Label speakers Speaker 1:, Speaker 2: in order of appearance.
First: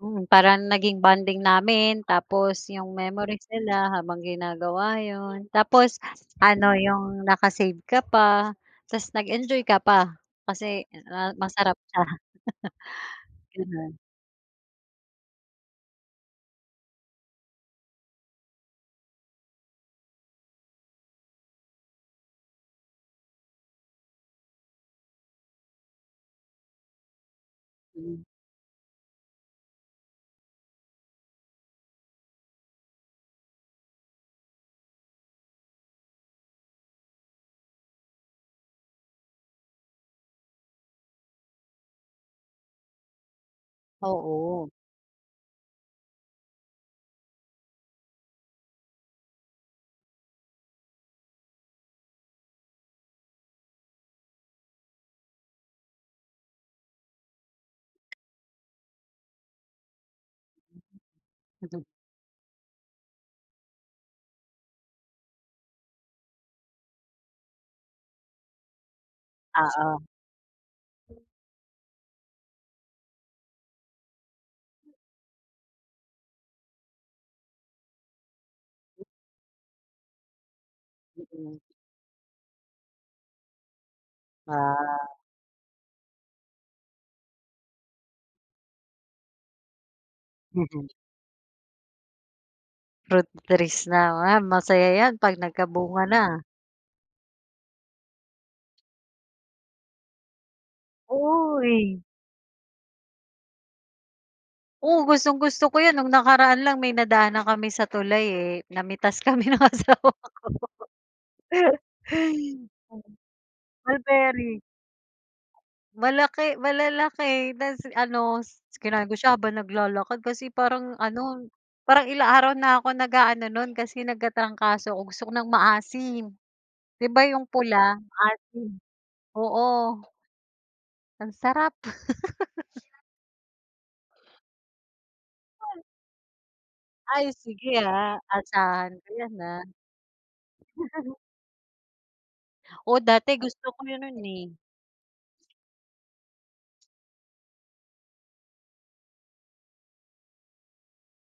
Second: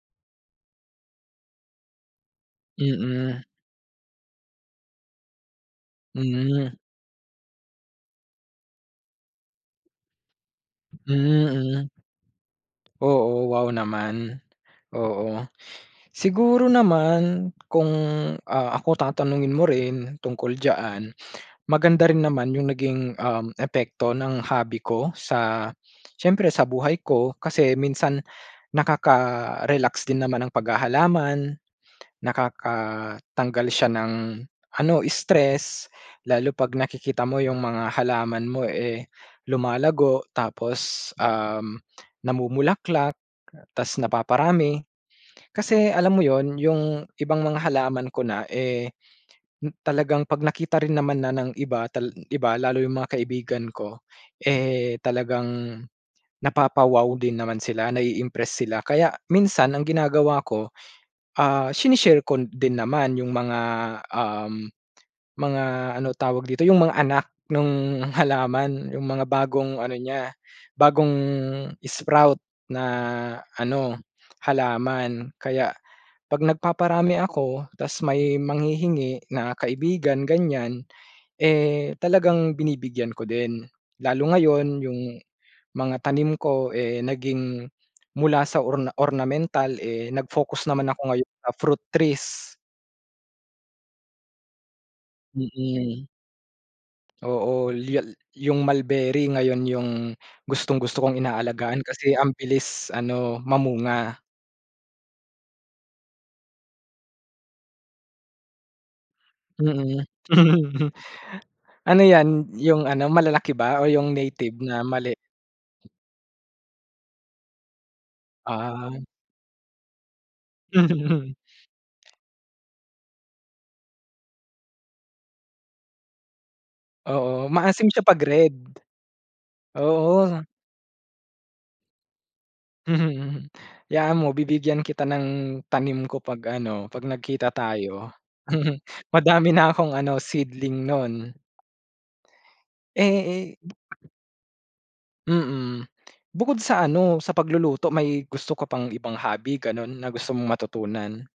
Speaker 1: Hmm, parang naging bonding namin. Tapos yung
Speaker 2: Mm.
Speaker 1: memories nila habang ginagawa yun. Tapos
Speaker 2: Hmm.
Speaker 1: ano, yung naka-save ka pa. Tapos nag-enjoy ka pa kasi masarap
Speaker 2: Mm.
Speaker 1: siya.
Speaker 2: Oo, wow
Speaker 1: Gano'n.
Speaker 2: naman. Oo. Siguro naman kung, ah, ako tatanungin mo rin tungkol diyaan, maganda rin naman yung naging, um, epekto ng hobby ko sa siyempre sa buhay ko. Kasi
Speaker 1: Hmm.
Speaker 2: minsan nakaka-relax din naman ang paghahalaman, nakakatanggal siya ng ano, stress lalo 'pag nakikita mo yung mga halaman mo eh, lumalago. Tapos, um, namumulaklak ta's
Speaker 1: Oo.
Speaker 2: napaparami. Kasi, alam mo yun, yung ibang mga halaman ko na eh, talagang 'pag nakita rin naman na ng iba, tal iba, lalo yung mga kaibigan ko, eh, talagang napapa-wow din naman sila nai-impress sila. Kaya minsan ang ginagawa ko,
Speaker 1: Mm.
Speaker 2: ah,
Speaker 1: Mm.
Speaker 2: sine-share ko din naman yung mga, um, mga, ano tawag dito, yung mga anak nung halaman. Yung mga bagong ano
Speaker 1: Oo.
Speaker 2: niya, bagong sprout na ano, halaman. Kaya 'pag nagpaparami ako ta's may manghihingi na kaibigan, ganiyan,
Speaker 1: Mm.
Speaker 2: eh, talagang binibigyan ko din. Lalo ngayon yung
Speaker 1: Ah.
Speaker 2: mga tanim ko eh, naging mula sa orna ornamental eh, nag-focus naman
Speaker 1: Mhm.
Speaker 2: ako ngayon sa fruit trees.
Speaker 1: Fruit trees naman, masaya yan 'pag nagkabunga
Speaker 2: Mm.
Speaker 1: na.
Speaker 2: Oo, [unintelligible] yung Mulberry, ngayon yung gustong-gusto kong inaalagaan
Speaker 1: Uy.
Speaker 2: kasi ang bilis ano, mamunga.
Speaker 1: Oh, gustong-gusto ko yun. Nung nakaraan lang may nadaanan kami sa tulay eh, namitas kami ng
Speaker 2: Mm.
Speaker 1: asawa ko.
Speaker 2: Ano yan,
Speaker 1: Hay.
Speaker 2: yung ano, malalaki ba o yung native
Speaker 1: Mulberry.
Speaker 2: na maliit?
Speaker 1: Malaki, malalaki na ano,
Speaker 2: Ah.
Speaker 1: kinain ko siya habang naglalakad kasi parang
Speaker 2: Hmm.
Speaker 1: ano, parang ilang araw na ako nag-aano nun kasi nagkatrangkaso 'ko gusto ko ng maasim. Di ba
Speaker 2: Oo,
Speaker 1: yung
Speaker 2: maasim
Speaker 1: pula,
Speaker 2: siya 'pag red.
Speaker 1: maasim? Oo.
Speaker 2: Oo.
Speaker 1: Ang sarap.
Speaker 2: Mhm, mhm. 'Yaan mo bibigyan kita ng
Speaker 1: [unintelligible]
Speaker 2: tanim ko 'pag ano, 'pag
Speaker 1: Ay,
Speaker 2: nagkita
Speaker 1: sige
Speaker 2: tayo.
Speaker 1: ah, asahan ko yan
Speaker 2: Madami
Speaker 1: ah.
Speaker 2: na akong ano, seedling nun.
Speaker 1: Oo,
Speaker 2: Eh
Speaker 1: dati
Speaker 2: eh
Speaker 1: gusto ko
Speaker 2: eh.
Speaker 1: yun nun eh.
Speaker 2: Mm, bukod sa ano, sa pagluluto, may gusto ka pang ibang hobby gano'n na gusto mong matutunan?